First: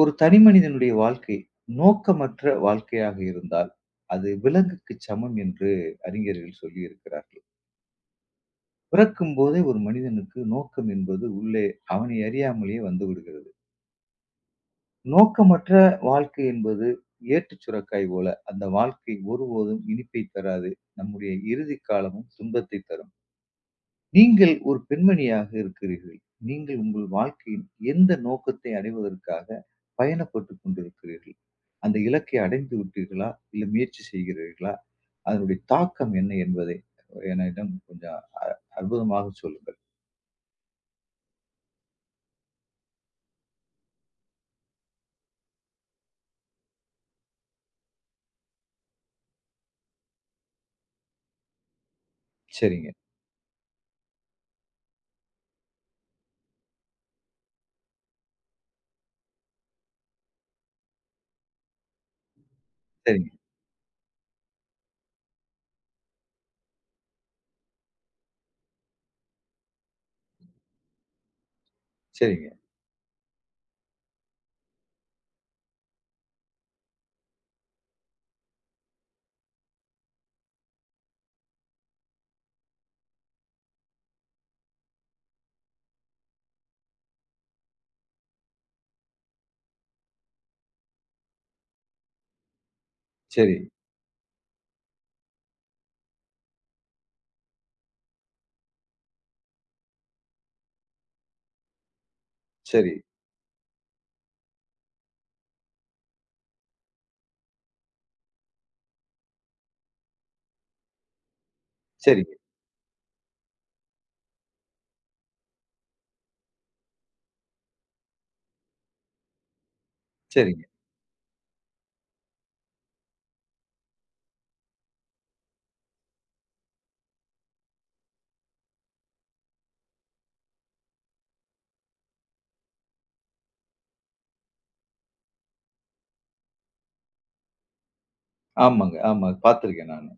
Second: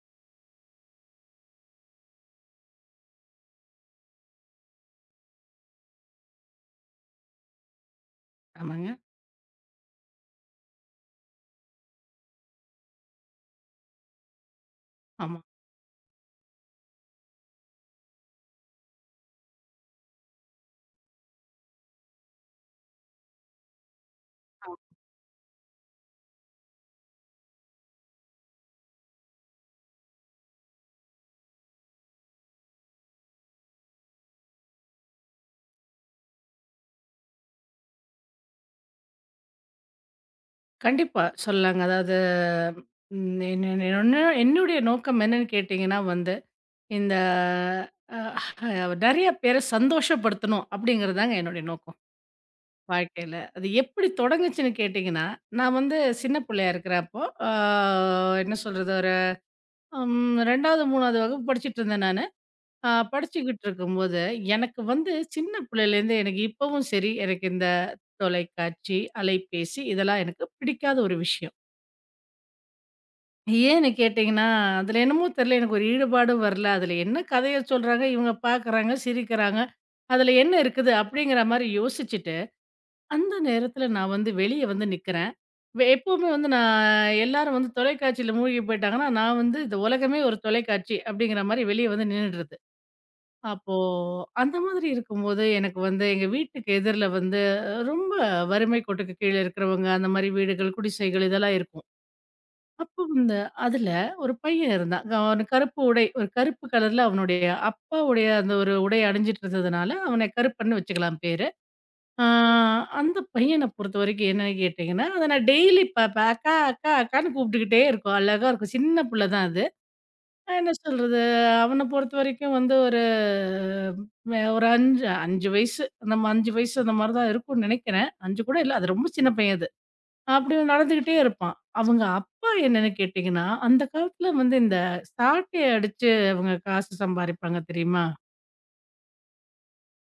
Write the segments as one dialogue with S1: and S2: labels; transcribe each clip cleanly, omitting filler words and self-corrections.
S1: ஒரு தனி மனிதனுடைய வாழ்க்கை நோக்கமற்ற வாழ்க்கையாக இருந்தால் அது விலங்குக்கு சமம் என்று அறிஞர்கள் சொல்லி இருக்கிறார்கள்.
S2: ஆமாங்க.
S1: பிறக்கும் போதே ஒரு மனிதனுக்கு நோக்கம் என்பது உள்ளே அவனை அறியாமலேயே வந்து விடுகிறது.
S2: ஆமா.
S1: நோக்கமற்ற வாழ்க்கை என்பது ஏட்டுச் சுரக்காய் போல அந்த வாழ்க்கை ஒருபோதும் இனிப்பை தராது. நம்முடைய இறுதி காலமும் துன்பத்தை தரும். நீங்கள்
S2: ஆ.
S1: ஒரு பெண்மணியாக இருக்கிறீர்கள். நீங்கள் உங்கள் வாழ்க்கையின் எந்த நோக்கத்தை அடைவதற்காக பயணப்பட்டு கொண்டிருக்கிறீர்கள்? அந்த இலக்கை அடைந்து விட்டீர்களா? இல்ல முயற்சி செய்கிறீர்களா? அதனுடைய தாக்கம் என்ன என்பதை என்னிடம் கொஞ்சம் அற்புதமாக சொல்லுங்கள்.
S2: கண்டிப்பா சொல்லலாங்க. அதாவது ம் என்ன என்ன என்ன- என்னுடைய நோக்கம் என்னன்னு கேட்டீங்கன்னா வந்து, இந்த அ நெறைய பேர சந்தோஷப்படுத்தணும் அப்படிங்கிறதுதாங்க என்னுடைய நோக்கம்
S1: சரிங்க,
S2: வாழ்க்கையில. அது எப்படி தொடங்குச்சுன்னு கேட்டீங்கன்னா, நான் வந்து சின்ன பிள்ளையா இருக்கிறப்போ, ஆ என்ன சொல்றது ஒரு 2வது, 3வது வகுப்பு படிச்சுட்டு இருந்தேன் நானு.
S1: சரிங்க,
S2: படிச்சுக்கிட்டு இருக்கும்போது, எனக்கு வந்து சின்ன பிள்ளையிலேருந்து எனக்கு இப்பவும் சரி, எனக்கு இந்த தொலைக்காட்சி, அலைபேசி இதெல்லாம் எனக்கு பிடிக்காத ஒரு விஷயம்.
S1: சரிங்க,
S2: ஏன்னு கேட்டீங்கன்னா, அதில என்னமோ தெரியல எனக்கு ஒரு ஈடுபாடும் வரல. அதில என்ன கதைய சொல்றாங்க, இவங்க பார்க்குறாங்க, சிரிக்கிறாங்க. அதில என்ன இருக்குது? அப்படிங்கிற மாரி யோசிச்சுட்டு, அந்த நேரத்தில நான் வந்து வெளிய வந்து நிக்கிறேன். எப்பவுமே வந்து நான் எல்லாரும் வந்து தொலைக்காட்சியில மூழ்கி போயிட்டாங்கன்னா, நான் வந்து இந்த உலகமே ஒரு தொலைக்காட்சி அப்படிங்கிற மாரி வெளிய வந்து நின்னுடுறது.
S1: சரி,
S2: அப்போ அந்த மாதிரி இருக்கும்போது எனக்கு வந்து எங்க வீட்டுக்கு எதிர்ல வந்து ரொம்ப வறுமை கோட்டுக்கு கீழ இருக்கிறவங்க அந்த மாதிரி வீடுகள், குடிசைகள் இதெல்லாம் இருக்கும்.
S1: சரி,
S2: அப்போ வந்து அதுல ஒரு பையன் இருந்தான். அவன் கருப்பு உடை ஒரு கருப்பு கலர்ல அவனுடைய அப்பாவுடைய அந்த ஒரு உடை அணிஞ்சிட்டு இருந்ததுனால, அவன கருப்பன்னு வச்சுக்கலாம் பேரு. ஆ
S1: சரிங்க,
S2: அந்த பையன பொறுத்தவரைக்கும் என்னன்னு கேட்டீங்கன்னா, அத நான் டெய்லி பாப்பேன். அக்கா, அக்கா, அக்கான்னு கூப்பிட்டுக்கிட்டே இருக்கும். அழகா இருக்கும். சின்ன புள்ள தான் அது. நான்
S1: சரிங்க.
S2: என்ன சொல்றது? அவன பொறுத்தவரைக்கும் வந்து ஒரு ஒரு 5 5 வயசு நம்ம 5 வயசு அந்த மாரி தான் இருக்கும்னு நெனைக்கிறேன். 5 கூட இல்ல. அது ரொம்ப சின்ன பையன் அது. அப்படி நடந்துகிட்டே இருப்பான். அவங்க அப்பா என்னன்னு கேட்டீங்கன்னா, அந்த காலத்துல வந்து இந்த சாட்டைய அடிச்சு அவங்க காசு சம்பாரிப்பாங்க தெரியுமா?
S1: ஆமாங்க, ஆமா. பார்த்துருக்கேன் நானு.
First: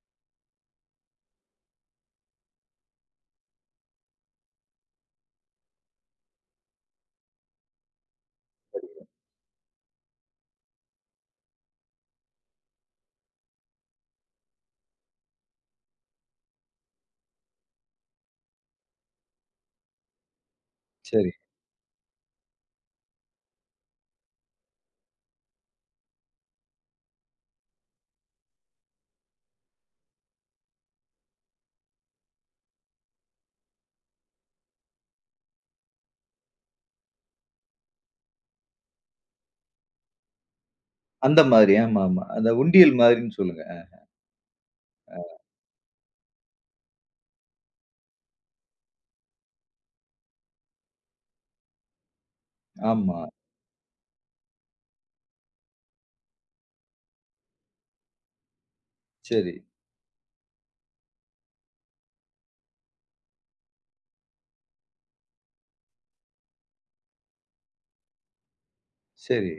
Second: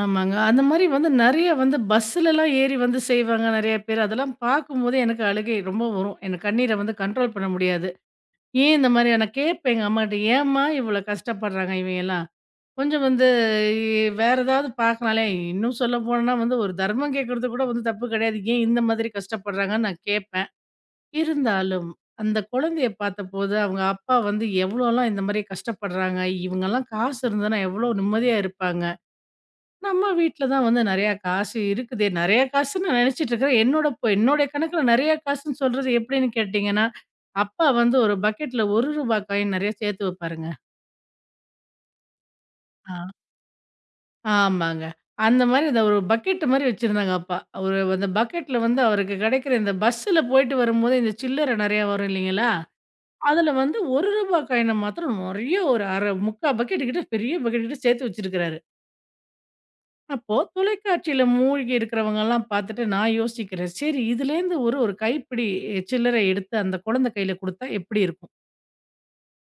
S2: ஆமாங்க. அந்த மாரி வந்து நெறைய வந்து பஸ்ஸுலலாம் ஏறி வந்து செய்வாங்க நெறைய பேர். அதெல்லாம் பார்க்கும்போதே எனக்கு அழுகை ரொம்ப வரும். எனக்கு கண்ணீர வந்து கண்ட்ரோல் பண்ண முடியாது. ஏன் இந்த மாரி நான் கேட்பேன் எங்க அம்மாட்ட, "ஏம்மா இவ்வளோ கஷ்டப்படுறாங்க இவைங்கலாம்?" கொஞ்சம் வந்து வேற ஏதாவது பார்க்கனாலே இன்னும் சொல்ல போனோம்னா வந்து ஒரு தர்மம் கேட்கறது கூட வந்து தப்பு கிடையாது. ஏன் இந்த மாதிரி கஷ்டப்படுறாங்கன்னு நான் கேட்பேன்.
S1: சரி.
S2: இருந்தாலும் அந்த குழந்தைய பார்த்தபோது அவங்க அப்பா வந்து எவ்வளோலாம் இந்த மாரி கஷ்டப்படுறாங்க. இவங்கலாம் காசு இருந்ததுனா எவ்வளோ நிம்மதியா இருப்பாங்க. நம்ம வீட்ல தான் வந்து நெறையா காசு இருக்குதே. நெறையா காசுன்னு நான் நினச்சிட்டு இருக்கிறேன். என்னோட என்னுடைய கணக்குல நெறையா காசுன்னு சொல்றது எப்படின்னு கேட்டீங்கன்னா, அப்பா வந்து ஒரு பக்கெட்ல ரூ. 1 காயின் நெறையா சேர்த்து வைப்பாருங்க.
S1: அந்த மாதிரி ஆமா, ஆமா. அந்த
S2: ஆ.
S1: உண்டியல் மாதிரின்னு சொல்லுங்க.
S2: ஆமாங்க. அந்த மாரி அத ஒரு பக்கெட் மாரி வச்சிருந்தாங்க அப்பா. ஒரு அந்த பக்கெட்ல வந்து அவருக்கு கிடைக்கிற இந்த பஸ்ஸுல போயிட்டு வரும்போது இந்த சில்லறை நெறையா வரும் இல்லைங்களா?
S1: ஆமா.
S2: அதுல வந்து ரூ. 1 காயின மாத்திரம் நெறைய ஒரு 1/2 முக்கா பக்கெட் கிட்ட பெரிய பக்கெட் கிட்ட சேர்த்து வச்சிருக்கிறாரு.
S1: சரி,
S2: அப்போ தொலைக்காட்சியில மூழ்கி இருக்கிறவங்கலாம் பார்த்துட்டு நான் யோசிக்கிறேன். சரி இதுலேருந்து ஒரு ஒரு கைப்பிடி சில்லறை எடுத்து அந்த குழந்தை கையில குடுத்தா எப்படி இருக்கும்?
S1: சரி.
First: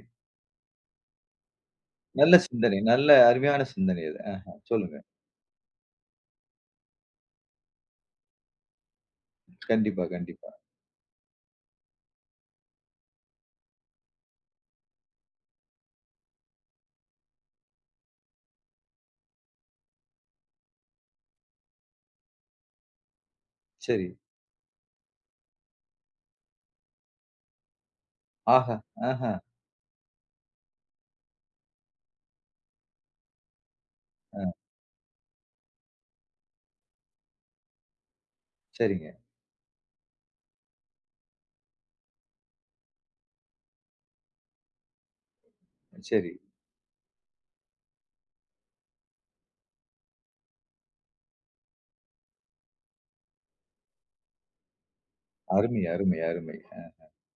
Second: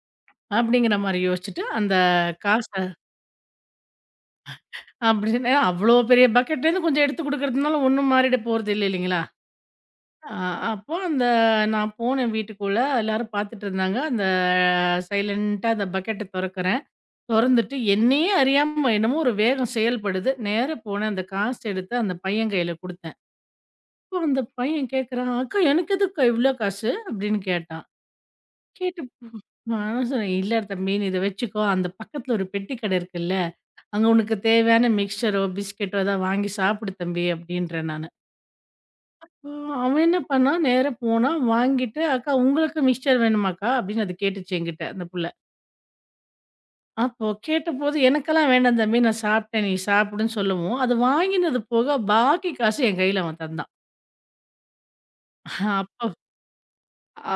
S2: அப்படிங்கிற மாரி யோசிச்சுட்டு அந்த
S1: நல்ல
S2: காச
S1: சிந்தனை. நல்ல அருமையான சிந்தனை அது. ஆஹா. சொல்லுங்க.
S2: அப்படின்னு அவ்ளோ பெரிய பக்கெட்லேருந்து கொஞ்சம் எடுத்து குடுக்கறதுனால ஒண்ணும் மாறிட போறது இல்ல இல்லைங்களா?
S1: கண்டிப்பா,
S2: அ
S1: கண்டிப்பா.
S2: அப்போ அந்த நான் போனேன் வீட்டுக்குள்ள. எல்லாரும் பார்த்துட்டு இருந்தாங்க. அந்த சைலன்ட்டா அந்த பக்கெட்ட தொறக்கிறேன். தொறந்துட்டு என்னையே அறியாம என்னமோ ஒரு வேகம் செயல்படுது. நேரா போனேன் அந்த காசு எடுத்து அந்த பையன் கையில குடுத்தேன்.
S1: சரி.
S2: அப்போ அந்த பையன் கேட்குறான், "அக்கா எனக்கு எதுக்குக்கா இவ்ளோ காசு?" அப்படின்னு கேட்டான்.
S1: ஆஹா,
S2: கேட்டு
S1: ஆஹா.
S2: நான் சொன்னேன், "இல்ல தம்பி நீ இத வச்சுக்கோ. அந்த பக்கத்துல ஒரு பெட்டி கடை இருக்குல்ல, அங்க உனக்கு தேவையான மிக்சரோ, பிஸ்கெட்டோ ஏதாவது வாங்கி சாப்பிடு தம்பி" அப்படின்றேன் நானு.
S1: சரிங்க.
S2: ஆ, அவன் என்ன பண்ணான், நேரா போனான், வாங்கிட்டு, "அக்கா உங்களுக்கு மிக்ஸ்சர் வேணுமாக்கா?" அப்படின்னு அது கேட்டுச்சு என்கிட்ட, அந்த புள்ள.
S1: சரி.
S2: அப்போ கேட்டபோது, "எனக்கெல்லாம் வேண்டாம் தம்பி, நான் சாப்பிட்டேன், நீ சாப்பிடுன்னு" சொல்லவும், அது வாங்கினது போக பாக்கி காசு என் கையில அவன் தந்தான்.
S1: அருமை,
S2: அப்போ
S1: அருமை, அருமை.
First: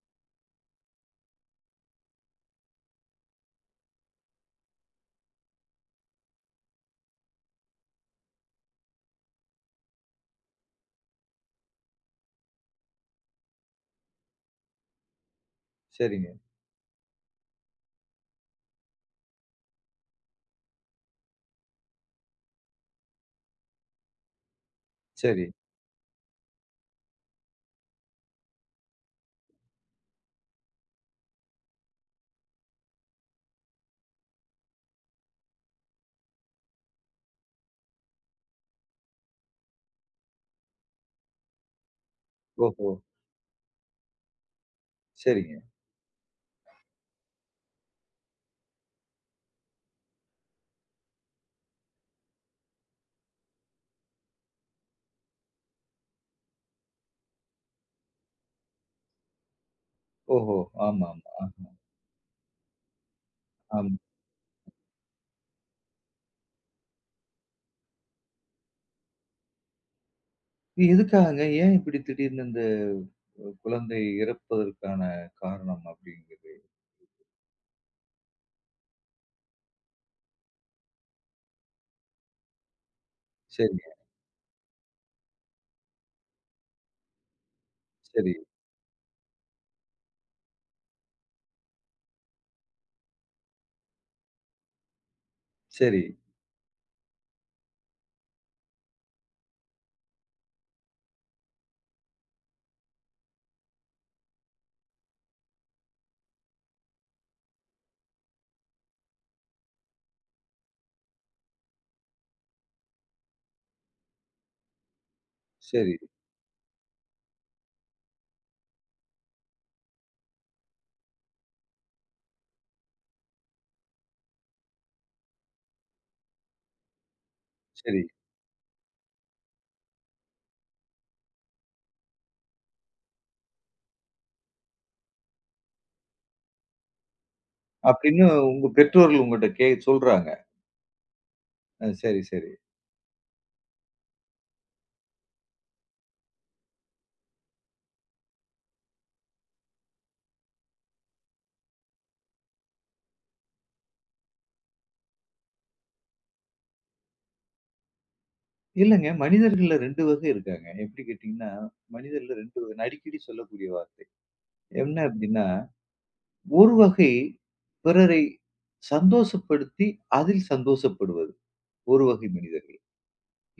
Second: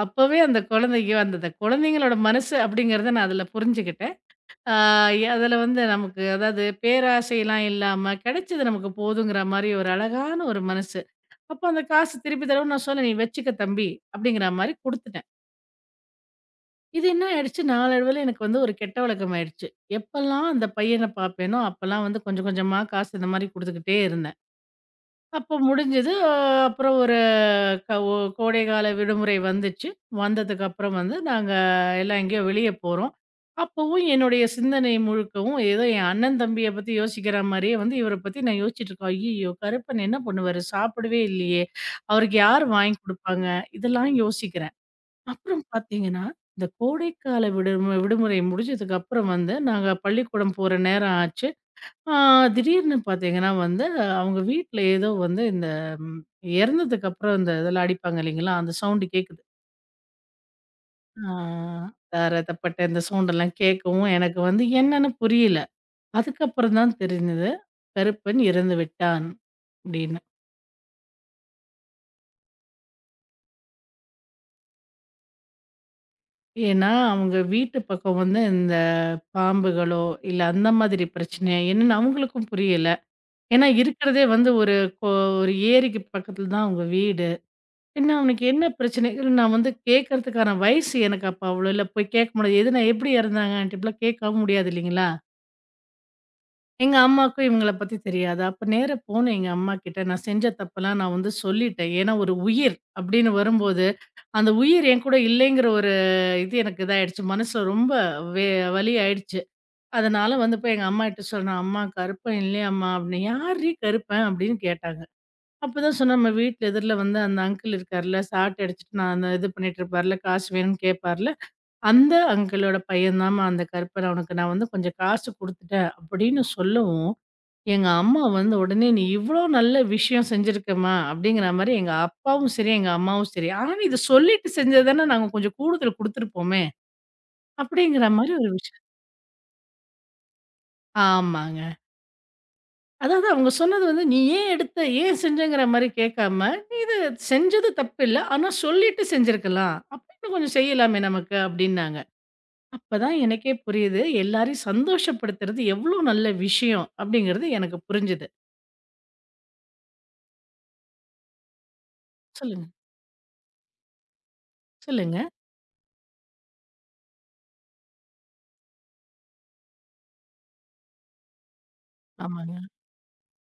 S2: அப்பவே அந்த குழந்தைக்கு வந்து அந்த குழந்தைங்களோட மனசு அப்படிங்கிறத நான் அதுல புரிஞ்சுக்கிட்டேன். ஆ, அதுல வந்து நமக்கு அதாவது பேராசைலாம் இல்லாம, கிடைச்சது நமக்கு போதுங்கிற மாரி ஒரு அழகான ஒரு மனசு. அப்போ அந்த காசு திருப்பி தரவும் நான் சொன்னேன், "நீ வச்சுக்க தம்பி" அப்படிங்கிற மாரி குடுத்துட்டேன்.
S1: சரிங்க.
S2: இது என்ன ஆயிடுச்சு, நாளடைவுல எனக்கு வந்து ஒரு கெட்ட வழக்கம் ஆயிடுச்சு. எப்பல்லாம் அந்த பையன பார்ப்பேனோ, அப்பல்லாம் வந்து கொஞ்சம் கொஞ்சமா காசு இந்த மாரி குடுத்துக்கிட்டே இருந்தேன்.
S1: சரி.
S2: அப்போ முடிஞ்சது. அப்புறம் ஒரு க ஒ கோடைகால விடுமுறை வந்துச்சு. வந்ததுக்கப்புறம் வந்து நாங்க எல்லாம் எங்கேயோ வெளிய போறோம். அப்பவும் என்னுடைய சிந்தனை முழுக்கவும் ஏதோ என் அண்ணன் தம்பிய பத்தி யோசிக்கிற மாரியே வந்து இவர பத்தி நான் யோசிச்சுட்டுருக்கேன். ஐய்யயோ! கருப்பன் என்ன பண்ணுவாரு? சாப்பிடவே இல்லையே! அவருக்கு யார்
S1: ஓஹோ!
S2: வாங்கி குடுப்பாங்க? இதெல்லாம் யோசிக்கிறேன்.
S1: சரிங்க.
S2: அப்புறம் பார்த்தீங்கன்னா, இந்த கோடைக்கால விடுமுறை முடிஞ்சதுக்கப்புறம் வந்து, நாங்க பள்ளிக்கூடம் போற நேரம் ஆச்சு. ஆ திடீர்னு பார்த்தீங்கன்னா வந்து, அவங்க வீட்ல ஏதோ வந்து இந்த ம் இறந்ததுக்கப்புறம் இந்த இதெல்லாம் அடிப்பாங்க இல்லைங்களா? அந்த சவுண்டு கேட்குது.
S1: ஓஹோ! ஆமா,
S2: ஆ
S1: ஆமா.
S2: தார தப்பட்டை இந்த சவுண்டெல்லாம்
S1: ஆ, ஆமா.
S2: கேட்கவும், எனக்கு வந்து என்னன்னு புரியல. அதுக்கப்புறம் தான் தெரிஞ்சது, "கருப்பன் இறந்து விட்டான்" அப்படின்னு.
S1: இது எதுக்காகங்க? ஏன் இப்படி திடீர்னு இந்த குழந்தை இறப்பதற்கான காரணம் அப்படிங்கிறது?
S2: ஏன்னா, அவங்க வீட்டு பக்கம் வந்து இந்த பாம்புகளோ, இல்ல அந்த மாதிரி பிரச்சனை என்னன்னு அவங்களுக்கும் புரியல. ஏன்னா
S1: சரிங்க.
S2: இருக்கிறதே வந்து ஒரு கோ ஒரு ஏரிக்கு பக்கத்துல தான் அவங்க வீடு. என்ன
S1: சரி,
S2: அவனுக்கு என்ன பிரச்சனை? இல்ல நான் வந்து கேட்கறதுக்கான வயசு எனக்கு அப்ப அவ்வளோ இல்ல. போய் கேட்க முடியாது. எதுனா எப்படி இறந்தாங்க ஆன்ட்டி இப்படிலாம் கேட்கவும் முடியாது இல்லைங்களா?
S1: சரி,
S2: எங்க அம்மாக்கும் இவங்கள பத்தி தெரியாது. அப்ப நேரா போனேன் எங்க அம்மாகிட்ட. நான் செஞ்ச தப்பெல்லாம் நான் வந்து சொல்லிட்டேன். ஏன்னா ஒரு உயிர் அப்படின்னு வரும்போது, அந்த உயிர் என் கூட இல்லைங்கிற ஒரு இது எனக்கு இதாயிடுச்சு. மனசுல ரொம்ப வே வலி ஆயிடுச்சு. அதனால வந்து போய் எங்க அம்மாகிட்ட சொன்னேன். "அம்மா கருப்பன் இல்லையாம்மா" அப்படின்னு. "யார்ரி கருப்பன்?" அப்படின்னு கேட்டாங்க.
S1: சரி,
S2: அப்பதான் சொன்னேன், நம்ம வீட்ல எதிர்ல வந்து அந்த அங்கிள் இருக்கார்ல, சாட்ட அடிச்சுட்டு நான் அந்த இது பண்ணிட்டு இருப்பார்ல, காசு வேணும்னு கேட்பார்ல. அந்த அங்கிளோட பையன்தாம்மா அந்த கருப்பன். அவனுக்கு நான் வந்து கொஞ்சம் காசு குடுத்துட்டேன் அப்படின்னு சொல்லவும், எங்க
S1: சரி.
S2: அம்மா வந்து உடனே, "நீ இவ்ளோ நல்ல விஷயம் செஞ்சிருக்கம்மா" அப்படிங்கிற மாரி எங்க அப்பாவும் சரி, எங்க அம்மாவும் சரி, "ஆனா இத சொல்லிட்டு செஞ்சா தானே நாங்க கொஞ்சம் கூடுதல் குடுத்துருப்போமே" அப்படிங்கிற
S1: அப்படின்னு
S2: மாரி ஒரு
S1: உங்க
S2: விஷயம்.
S1: பெற்றோர்கள் உங்கட்ட சொல்றாங்க.
S2: ஆமாங்க.
S1: சரி, சரி.
S2: அதாவது அவங்க சொன்னது வந்து, "நீ ஏன் எடுத்த? ஏன் செஞ்சங்கிற?" மாரி கேட்காம, "நீ இது செஞ்சது தப்பில்ல. ஆனா சொல்லிட்டு செஞ்சிருக்கலாம். அப்ப இன்னும் கொஞ்சம் செய்யலாமே நமக்கு" அப்படின்னாங்க. அப்பதான் எனக்கே புரியுது, எல்லாரையும் சந்தோஷப்படுத்துறது எவ்வளோ நல்ல விஷயம் அப்படிங்கிறது எனக்கு புரிஞ்சுது.
S1: இல்லங்க, மனிதர்கள்ல 2 வகை இருக்காங்க. எப்படி கேட்டீங்கன்னா, மனிதர்ல 2
S2: சொல்லுங்க,
S1: வகை. நான் அடிக்கடி சொல்லக்கூடிய வார்த்தை. என்ன
S2: சொல்லுங்க.
S1: அப்படின்னா, ஒரு வகை பிறரை சந்தோஷப்படுத்தி, அதில் சந்தோஷப்படுவது. ஒரு வகை
S2: ஆமாங்க,
S1: மனிதர்கள்.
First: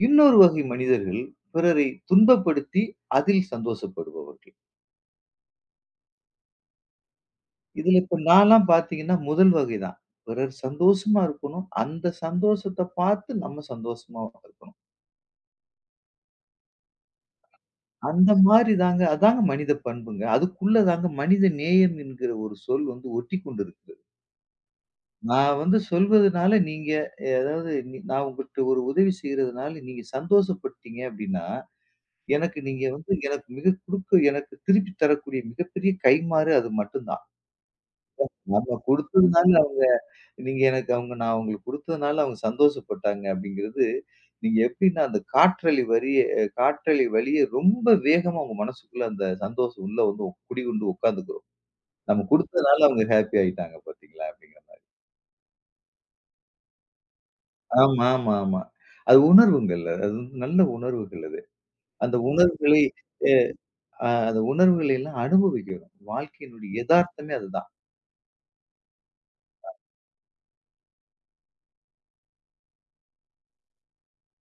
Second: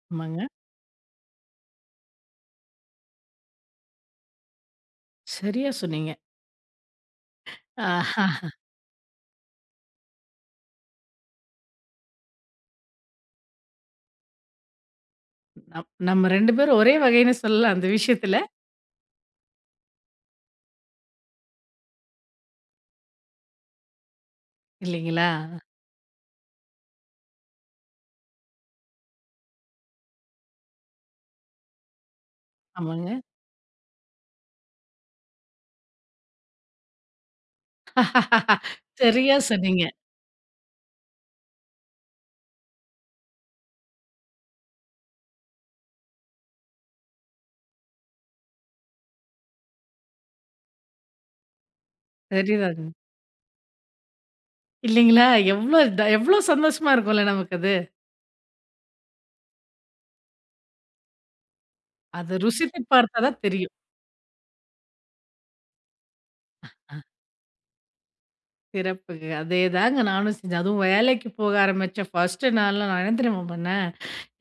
S1: இன்னொரு
S2: ஆமாங்க.
S1: வகை மனிதர்கள் பிறரை துன்பப்படுத்தி அதில் சந்தோஷப்படுபவர்கள்.
S2: சரியா சொன்னீங்க.
S1: இதுல இப்ப
S2: ஆஹா!
S1: நான்லாம் பார்த்தீங்கன்னா, முதல் வகை தான். பிறர் சந்தோஷமா இருக்கணும். அந்த சந்தோஷத்த பார்த்து நம்ம சந்தோஷமா இருக்கணும்.
S2: நம்ம 2 பேரும் ஒரே வகைன்னு சொல்லலாம் அந்த
S1: அந்த
S2: விஷயத்துல.
S1: மாரி தாங்க அதாங்க மனித பண்புங்க. அதுக்குள்ள தாங்க மனித நேயம் என்கிற ஒரு சொல் வந்து ஒட்டிக்கொண்டு இருக்கிறது.
S2: இல்லைங்களா?
S1: நான் வந்து சொல்வதனால நீங்க அதாவது நீ நான் உங்கட்ட ஒரு உதவி செய்றதுனால நீங்க சந்தோஷப்பட்டீங்க அப்டின்னா, எனக்கு நீங்க
S2: ஆமாங்க.
S1: வந்து எனக்கு மிக குடுக்க எனக்கு திருப்பி தரக்கூடிய மிகப்பெரிய கைம்மாறு அது மட்டும் தான். நம்ம
S2: சரியா
S1: குடுத்ததுனால அவங்க
S2: சொன்னீங்க.
S1: நீங்க எனக்கு அவங்க நான் உங்களுக்கு குடுத்ததுனால அவங்க சந்தோஷப்பட்டாங்க அப்படிங்கிறது, நீங்க எப்படின்னா அந்த காற்றலை வழிய ரொம்ப வேகமா உங்க மனசுக்குள்ள அந்த சந்தோஷம் உள்ள வந்து குடிகொண்டு உட்கார்ந்துக்கும். நம்ம
S2: சரிதாங்க.
S1: குடுத்ததுனால அவங்க ஹாப்பி ஆயிட்டாங்க பார்த்தீங்களா? அப்படிங்கிற மாரி.
S2: இல்லைங்களா? எவ்வளோ த எவ்வளோ சந்தோஷமா இருக்கும்ல நமக்கு அது.
S1: ஆமா, ஆமா, ஆமா. அது உணர்வுங்கள்ல. அது வந்து நல்ல உணர்வுகள் அது. அந்த
S2: அத ருசித்து
S1: உணர்வுகளை
S2: பார்த்தா தான் தெரியும்.
S1: அந்த உணர்வுகளை எல்லாம் அனுபவிக்கணும். வாழ்க்கையினுடைய எதார்த்தமே அதுதான்.
S2: சிறப்புங்க. அதேதாங்க நானும் செஞ்சேன். அதுவும் வேலைக்கு போக ஆரம்பிச்ச ஃபர்ஸ்ட்டு நாள்லாம் நான் என்ன தெரியுமா பண்ணேன்?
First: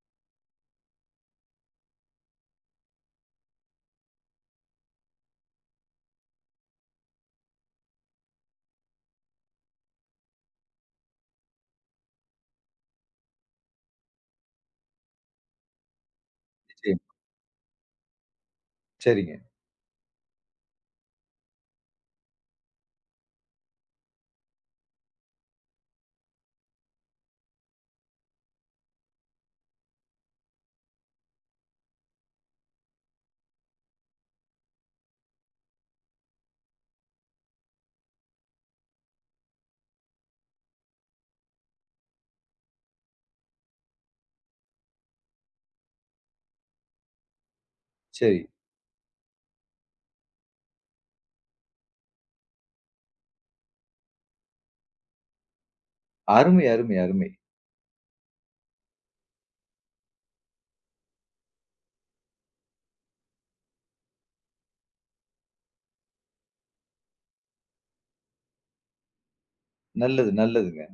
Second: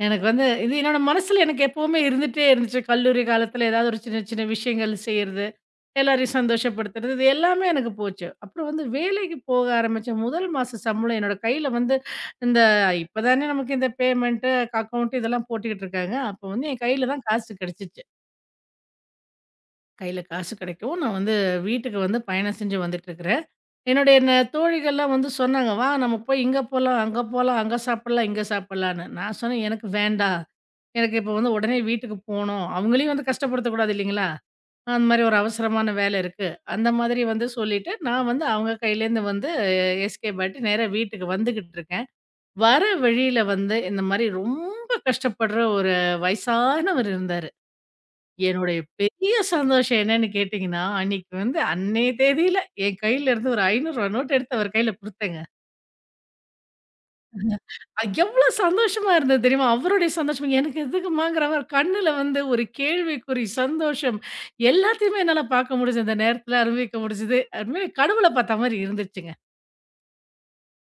S2: எனக்கு வந்து இது என்னோட மனசுல எனக்கு எப்பவுமே இருந்துட்டே இருந்துச்சு. கல்லூரி காலத்துல ஏதாவது ஒரு சின்ன சின்ன விஷயங்கள் செய்றது, எல்லாரையும் சந்தோஷப்படுத்துறது, இது எல்லாமே எனக்கு போச்சு. அப்புறம் வந்து வேலைக்கு போக ஆரம்பிச்ச முதல் மாச சம்பளம் என்னோட கையில வந்து இந்த இப்ப தானே நமக்கு இந்த பேமெண்ட்டு, அக்கவுண்ட் இதெல்லாம் போட்டுக்கிட்டு இருக்காங்க. அப்போ வந்து என்
S1: நிச்சயமா.
S2: கையில தான் காசு கிடைச்சுச்சு.
S1: சரிங்க.
S2: கையில காசு கிடைக்கவும், நான் வந்து வீட்டுக்கு வந்து பயணம் செஞ்சு வந்துட்டுருக்கிறேன். என்னுடைய தோழிகள்லாம் வந்து சொன்னாங்க, "வா நம்ம போய் இங்க போலாம், அங்க போலாம், அங்க சாப்பிடலாம், இங்க சாப்பிடலான்னு." நான் சொன்னேன், "எனக்கு வேண்டாம். எனக்கு இப்போ வந்து உடனே வீட்டுக்கு போணும்." அவங்களையும் வந்து கஷ்டப்படுத்தக்கூடாது இல்லைங்களா? அந்த மாரி ஒரு அவசரமான வேலை இருக்கு. அந்த மாதிரி வந்து சொல்லிட்டு, நான் வந்து அவங்க கையிலேருந்து வந்து எஸ்கேப் ஆயிட்டு நேரா வீட்டுக்கு வந்துகிட்டுருக்கேன். வர வழியில வந்து இந்த மாரி ரொம்ப கஷ்டப்படுற ஒரு வயசானவர் இருந்தாரு.
S1: சரி.
S2: என்னுடைய பெரிய சந்தோஷம் என்னன்னு கேட்டீங்கன்னா, அன்னைக்கு வந்து அன்னைய தேதியில என் கையில இருந்து ஒரு ரூ. 500 நோட்டு எடுத்து அவர் கையில குடுத்தேங்க.
S1: அருமை, அருமை, அருமை.
S2: அது எவ்வளோ சந்தோஷமா இருந்தது தெரியுமா? அவருடைய சந்தோஷம் எனக்கு எதுக்குமாங்கிற மாரி கண்ணுல வந்து ஒரு கேள்விக்குறி, சந்தோஷம் எல்லாத்தையுமே என்னால பார்க்க முடிஞ்சது. அந்த நேரத்துல அனுபவிக்க முடிஞ்சது. உண்மையிலே கடவுள பார்த்த மாரி இருந்துச்சுங்க.
S1: நல்லது, நல்லதுங்க.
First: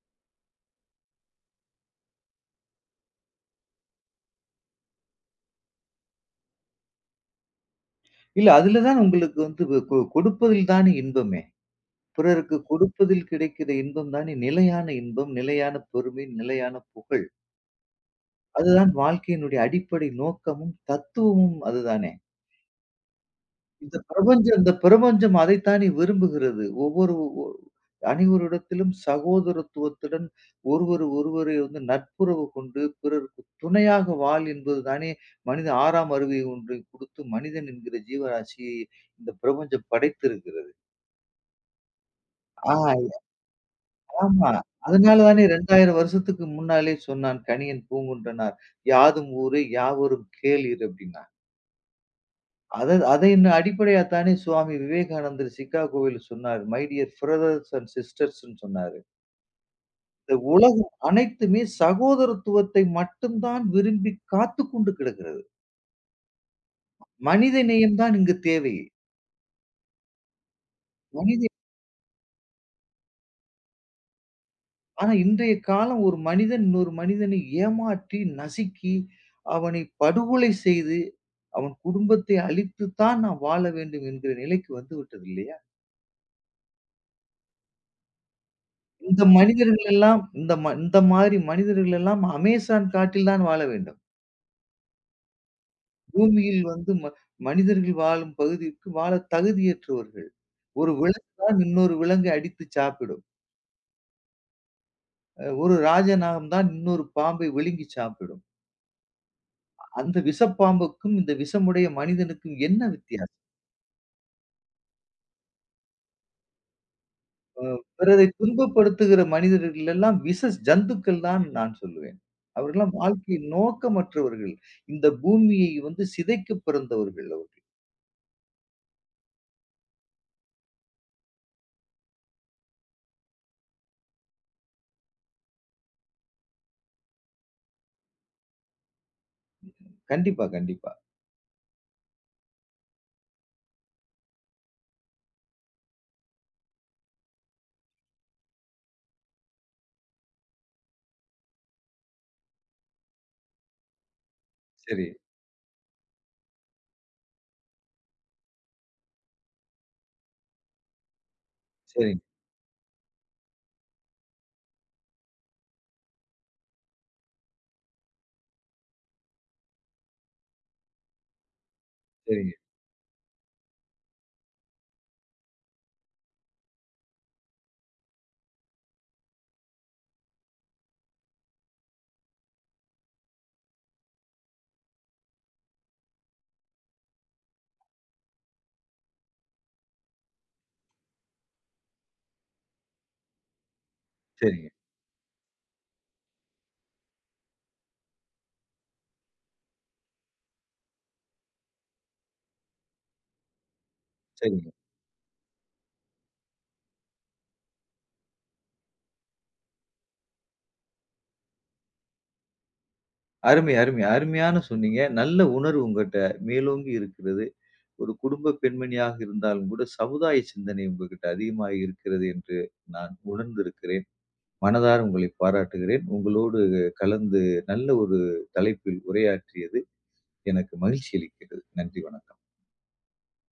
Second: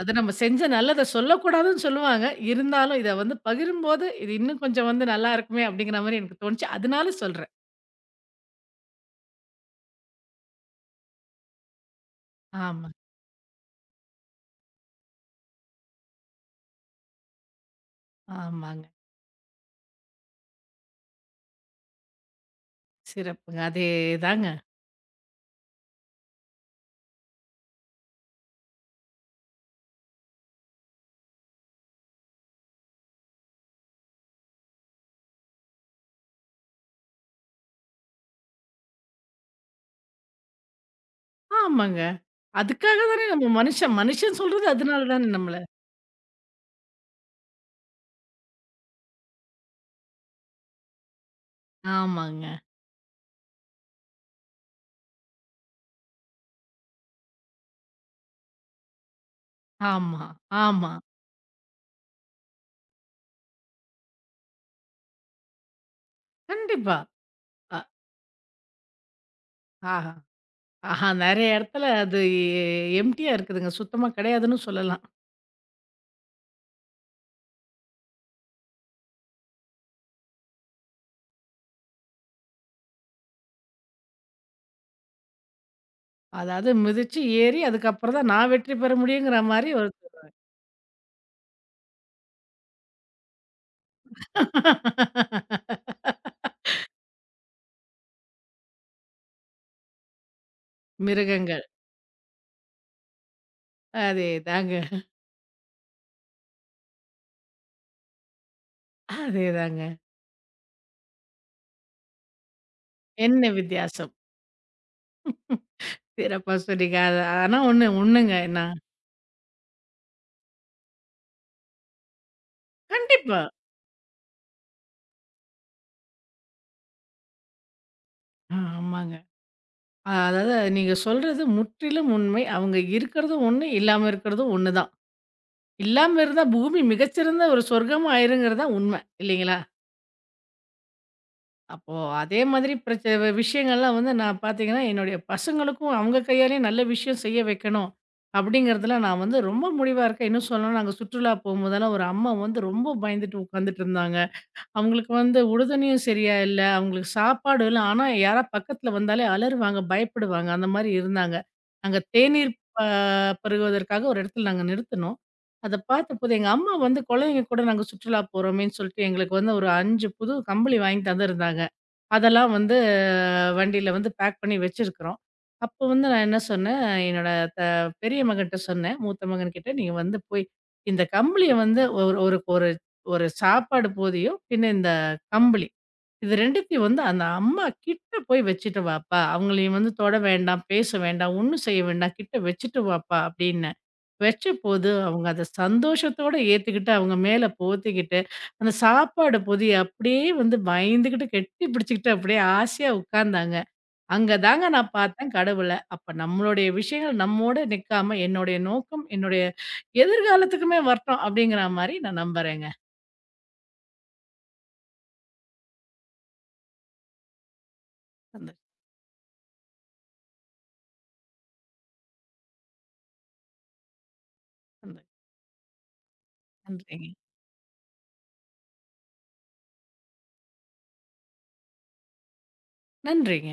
S2: அது நம்ம செஞ்ச நல்லத சொல்லக்கூடாதுன்னு சொல்லுவாங்க. இருந்தாலும் இத வந்து பகிரும்போது, இது இன்னும் கொஞ்சம் வந்து நல்லா இருக்குமே! அப்படிங்கிற மாரி எனக்கு தோணுச்சு. அதனால சொல்றேன்.
S1: இல்ல. அதுல தான் உங்களுக்கு வந்து வ கொ கொடுப்பதில் தானே இன்பமே! பிறருக்கு
S2: ஆமா,
S1: கொடுப்பதில் கிடைக்கிற இன்பம் தானே நிலையான இன்பம், நிலையான பெருமை, நிலையான புகழ்.
S2: ஆமாங்க.
S1: அதுதான் வாழ்க்கையினுடைய அடிப்படை நோக்கமும், தத்துவமும் அதுதானே!
S2: சிறப்புங்க.
S1: இந்த
S2: அதேதாங்க.
S1: பிரபஞ்சம் இந்த பிரபஞ்சம் அதைத்தானே விரும்புகிறது. ஒவ்வொரு ஒ அனைவரிடத்திலும் சகோதரத்துவத்துடன் ஒருவர் ஒருவரை வந்து நட்புறவு கொண்டு, பிறருக்கு துணையாக வாழ் என்பது தானே மனித 6ஆம் அறிவை ஒன்றை கொடுத்து மனிதன் என்கிற ஜீவராசியை இந்த பிரபஞ்சம் படைத்திருக்கிறது.
S2: ஆமாங்க.
S1: ஆ
S2: அதுக்காக தானே நம்ம மனுஷன். மனுஷன்
S1: ஆமா.
S2: சொல்றது அதனால
S1: அதனால
S2: தானே
S1: தானே
S2: நம்மள.
S1: 2000 வருஷத்துக்கு முன்னாலே சொன்னான் கணியன் பூங்குன்றனார். யாதும் ஊரே யாவரும் கேளீர் அப்படின்னான்.
S2: ஆமாங்க.
S1: அதை இன்னும் அடிப்படையா தானே சுவாமி விவேகானந்தர் சிக்காகோவில சொன்னாரு. மை டியர் பிரதர்ஸ் அண்ட் சிஸ்டர்ஸ்ன்னு சொன்னாரு.
S2: ஆமா,
S1: இந்த உலகம்
S2: ஆமா.
S1: அனைத்துமே சகோதரத்துவத்தை மட்டும் தான் விரும்பி காத்துக் கொண்டு கிடக்கிறது.
S2: கண்டிப்பா.
S1: மனித
S2: அ
S1: நேயம் தான் இங்கு தேவை.
S2: ஆஹா, ஆஹா
S1: மனித
S2: நெறைய இடத்துல அது எ எம்ப்டியா இருக்குதுங்க. சுத்தமா கிடையாதுன்னு சொல்லலாம்.
S1: ஆனா இன்றைய காலம் ஒரு மனிதன் இன்னொரு மனிதனை ஏமாற்றி, நசுக்கி, அவனை படுகொலை செய்து, அவன் குடும்பத்தை அழித்து தான் நாம் வாழ வேண்டும் என்கிற நிலைக்கு வந்து விட்டது இல்லையா?
S2: அதாவது மிதிச்சு ஏறி அதுக்கப்புறம் தான் நான் வெற்றி பெற முடியுங்கிற மாரி ஒரு
S1: இந்த மாரி மனிதர்கள் எல்லாம் அமேசான் காட்டில் தான் வாழ வேண்டும். பூமியில் வந்து மனிதர்கள் வாழும் பகுதிக்கு வாழ தகுதியற்றவர்கள். ஒரு விலங்கு தான்
S2: மிருகங்கள்.
S1: இன்னொரு விலங்கை அடித்து சாப்பிடும்.
S2: அதேதாங்க,
S1: ஒரு ராஜநாகம் தான் இன்னொரு பாம்பை விழுங்கி சாப்பிடும்.
S2: அதேதாங்க.
S1: அந்த விஷப்பாம்புக்கும், இந்த விஷமுடைய மனிதனுக்கும் என்ன வித்தியாசம்?
S2: என்ன வித்தியாசம்? சிறப்பா சொன்னீங்க. அது ஆனா ஒண்ணு
S1: பிறரை
S2: ஒண்ணுங்க. நான்
S1: துன்பப்படுத்துகிற மனிதர்கள் எல்லாம் ஜந்துக்கள் தான் நான் சொல்லுவேன். அவர்கள்லாம் வாழ்க்கை
S2: கண்டிப்பா.
S1: நோக்கமற்றவர்கள். இந்த பூமியை வந்து சிதைக்கப் பிறந்தவர்கள் அவர்கள்.
S2: ஆமாங்க. அதாவது நீங்க சொல்றது முற்றிலும் உண்மை. அவங்க இருக்கிறதும் ஒண்ணு, இல்லாம இருக்கிறதும் ஒண்ணு தான். இல்லாம இருந்தா பூமி மிகச்சிறந்த ஒரு சொர்க்கமா ஆயிருங்கிறது தான் உண்ம. இல்லைங்களா?
S1: கண்டிப்பா, கண்டிப்பா.
S2: அப்போ அதே மாதிரி விஷயங்கள்லாம் வந்து நான் பார்த்தீங்கன்னா, என்னுடைய பசங்களுக்கும் அவங்க கையாலேயே நல்ல விஷயம் செய்ய வைக்கணும். அப்படிங்கிறதுல நான் வந்து ரொம்ப முடிவா இருக்கேன். இன்னும் சொல்லணும்னா, நாங்க சுற்றுலா போகும்போதெல்லாம் ஒரு அம்மா வந்து ரொம்ப பயந்துட்டு உட்காந்துட்டு இருந்தாங்க.
S1: சரி.
S2: அவங்களுக்கு வந்து உடுதுணையும் சரியா இல்ல. அவங்களுக்கு சாப்பாடு இல்ல. ஆனா, யாரா பக்கத்துல வந்தாலே அலறுவாங்க, பயப்படுவாங்க. அந்த மாரி இருந்தாங்க. நாங்க
S1: சரிங்க,
S2: தேநீர் ப பருகுவதற்காக ஒரு இடத்துல நாங்க நிறுத்துனோம். அத பார்த்தபோது எங்க அம்மா வந்து குழந்தைங்க கூட நாங்க சுற்றுலா போறோமேன்னு சொல்லிட்டு எங்களுக்கு வந்து ஒரு 5 புது கம்பளி வாங்கி தந்திருந்தாங்க. அதெல்லாம்
S1: சரிங்க,
S2: வந்து வண்டியில வந்து பேக் பண்ணி வச்சிருக்கிறோம். அப்போ வந்து நான் என்ன சொன்னேன், என்னோட த பெரிய மகன்ட்ட சொன்னேன். மூத்த மகன்கிட்ட நீங்க வந்து போய் இந்த கம்பளிய வந்து ஒரு ஒரு ஒரு ஒரு சாப்பாடு போதியும், பின்ன இந்த கம்பளி. இது 2த்தையும் வந்து அந்த அம்மா கிட்ட போய் வச்சுட்டு வாப்பா. அவங்களையும் வந்து தொட வேண்டாம், பேச வேண்டாம், ஒண்ணும் செய்ய வேண்டாம். கிட்ட வச்சுட்டு வாப்பா அப்டின்னேன்.
S1: சரிங்க,
S2: வச்சபோது, அவங்க அத சந்தோஷத்தோட ஏத்துக்கிட்டு, அவங்க மேல போத்திக்கிட்டு, அந்த சாப்பாடு பொதிய அப்படியே வந்து பயந்துகிட்டு, கெட்டி பிடிச்சுக்கிட்டு, அப்படியே ஆசையா உட்கார்ந்தாங்க. அங்க
S1: சரிங்க.
S2: தாங்க நான் பார்த்தேன் கடவுள. அப்ப நம்மளுடைய விஷயங்கள் நம்மோட நிக்காம, என்னுடைய நோக்கம், என்னுடைய எதிர்காலத்துக்குமே வரட்டும், அப்படிங்கிற மாரி நான் நம்புறேங்க.
S1: அருமை, அருமை. அருமையான சொன்னீங்க. நல்ல உணர்வு உங்கட்ட மேலோங்கி இருக்கிறது. ஒரு குடும்ப
S2: சந்தோஷம்,
S1: பெண்மணியாக இருந்தாலும் கூட சமுதாய சிந்தனை உங்ககிட்ட அதிகமா இருக்கிறது என்று நான் உணர்ந்திருக்கிறேன். மனதார
S2: சந்தோஷம்.
S1: உங்களை பாராட்டுகிறேன். உங்களோடு
S2: நன்றிங்க.
S1: கலந்து நல்ல ஒரு தலைப்பில் உரையாற்றியது எனக்கு மகிழ்ச்சி அளிக்கிறது. நன்றி. வணக்கம்.
S2: நன்றிங்க.